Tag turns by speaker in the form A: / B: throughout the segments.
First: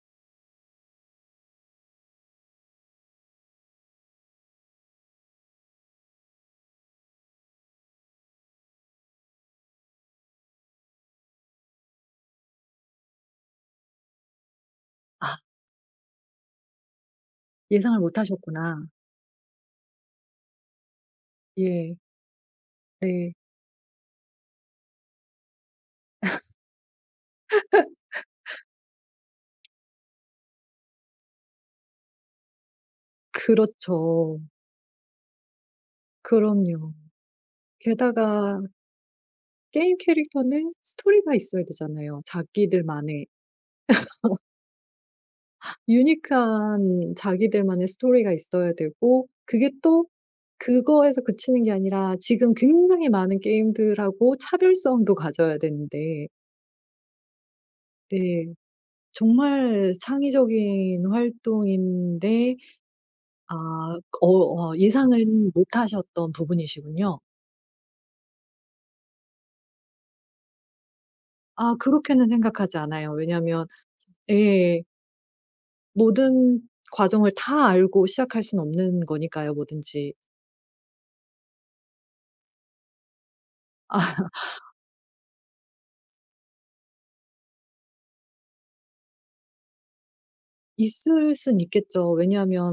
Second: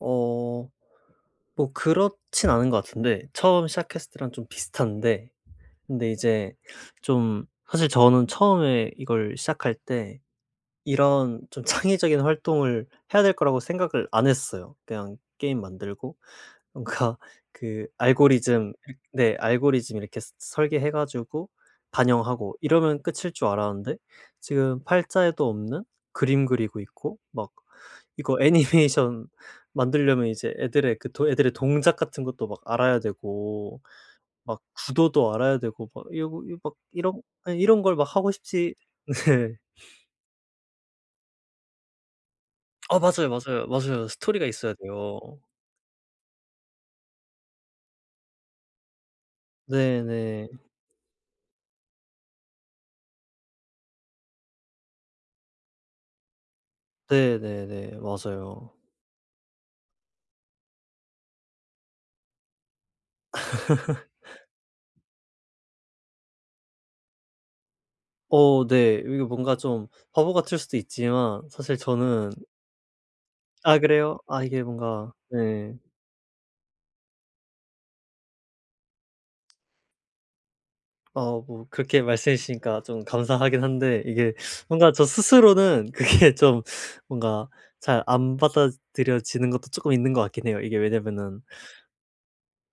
A: 어. 뭐 그렇진 않은 것 같은데 처음 시작했을 때랑 좀 비슷한데 근데 이제 좀 사실 저는 처음에 이걸 시작할 때 이런 좀 창의적인 활동을 해야 될 거라고 생각을 안 했어요. 그냥
B: 아.
A: 게임 만들고 뭔가 그
B: 예상을
A: 알고리즘
B: 못하셨구나.
A: [unintelligible] 네 알고리즘 이렇게 서 설계해 가지고
B: 예.
A: 반영하고 이러면 끝일
B: 네.
A: 줄 알았는데 지금 팔자에도 없는 그림 그리고 있고 막 이거 애니메이션 만들려면 이제 애들의 그 도 애들의 동작 같은 것도 막 알아야 되고
B: 그렇죠.
A: 막 구도도 알아야 되고 막 이거, 이거
B: 그럼요.
A: 이런 아니 이런 걸 막 하고
B: 게다가
A: 싶지 네.
B: 게임 캐릭터는 스토리가 있어야 되잖아요
A: 아.
B: 자기들만의.
A: 맞아요, 맞아요, 맞아요. 스토리가 있어야 돼요.
B: 유니크한 자기들만의 스토리가 있어야 되고 그게
A: 네
B: 또
A: 네.
B: 그거에서 그치는 게 아니라 지금 굉장히 많은 게임들하고 차별성도 가져야 되는데
A: 네 네 네.
B: 네.
A: 맞아요.
B: 정말 창의적인 활동인데 아. 어 아 예상은 못 하셨던 부분이시군요.
A: 어 네. 이게 뭔가 좀 바보 같을 수도 있지만
B: 아
A: 사실
B: 그렇게는
A: 저는
B: 생각하지 않아요. 왜냐하면
A: 아
B: [unintelligible]
A: 그래요? 아 이게
B: 예.
A: 뭔가 네.
B: 모든 과정을 다 알고 시작할 순 없는 거니까요 뭐든지.
A: 어 뭐 그렇게 말씀해 주시니까 좀 감사하긴 한데 이게 뭔가 저 스스로는 그게 좀 뭔가 잘 안 받아들여지는 것도 쪼끔 있는 것 같긴 해요. 이게
B: 있을
A: 왜냐면은
B: 순 있겠죠.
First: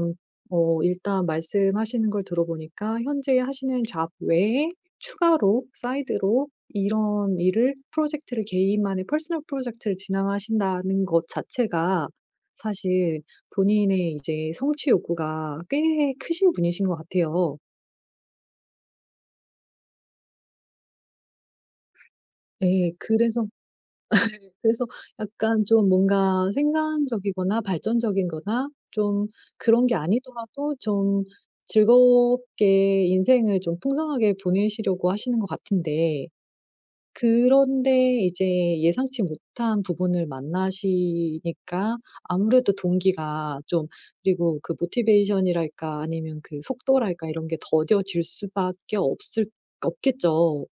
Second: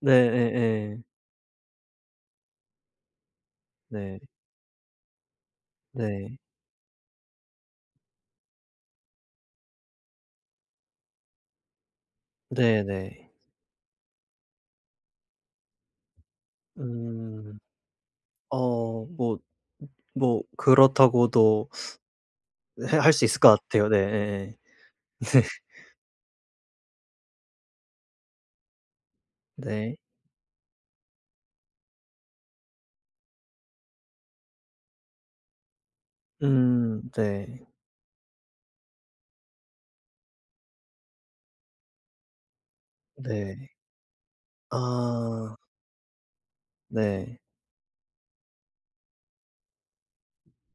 A: 네.
B: 어
A: 예 예.
B: 일단 말씀하시는 걸 들어 보니까 현재 하시는 잡
A: 네.
B: 외에 추가로
A: 네.
B: 사이드로 이런 일을 프로젝트를 개인만의 퍼스널 프로젝트를 진행하신다는 것 자체가
A: 네
B: 사실
A: 네.
B: 본인의 이제 성취 욕구가 꽤 크신 분이신 것 같아요.
A: 음. 어 뭐 [unintelligible] 뭐 그렇다고도 네
B: 예.
A: 할 수 있을
B: 그래서
A: 것 같아요. 네. 예예.
B: 그래서
A: 네.
B: 약간 좀 뭔가 생산적이거나 발전적인 거나 좀 그런 게
A: 네.
B: 아니더라도 좀 즐겁게 인생을 좀 풍성하게 보내시려고 하시는 것 같은데
A: 음. 네.
B: 그런데 이제 예상치 못한 부분을 만나시니까 아무래도 동기가
A: 네.
B: 좀 그리고 그
A: 아.
B: 모티베이션이랄까 아니면 그 속도랄까
A: 네.
B: 이런 게 더뎌질 수 밖에 없을 없겠죠.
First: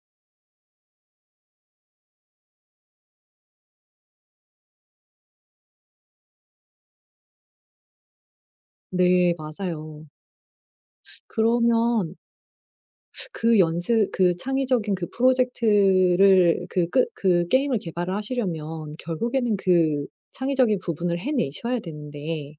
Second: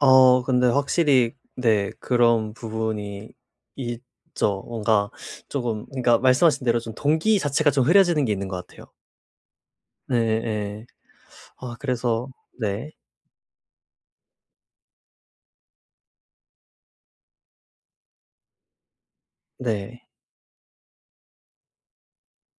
A: 어 근데 확실히 네 그런 부분이 있죠. 뭔가 쪼금 그러니까 말씀하신 대로 동기 자체가 좀 흐려지는 게 있는 것 같아요.
B: 네. 맞아요.
A: 네 예 예. 아
B: 그러면
A: 그래서 네.
B: 그 연습 그 창의적인 그 프로젝트를 그 끄 그 게임을 개발을 하시려면 결국에는
A: 네.
B: 그 창의적인 부분을 해내셔야 되는데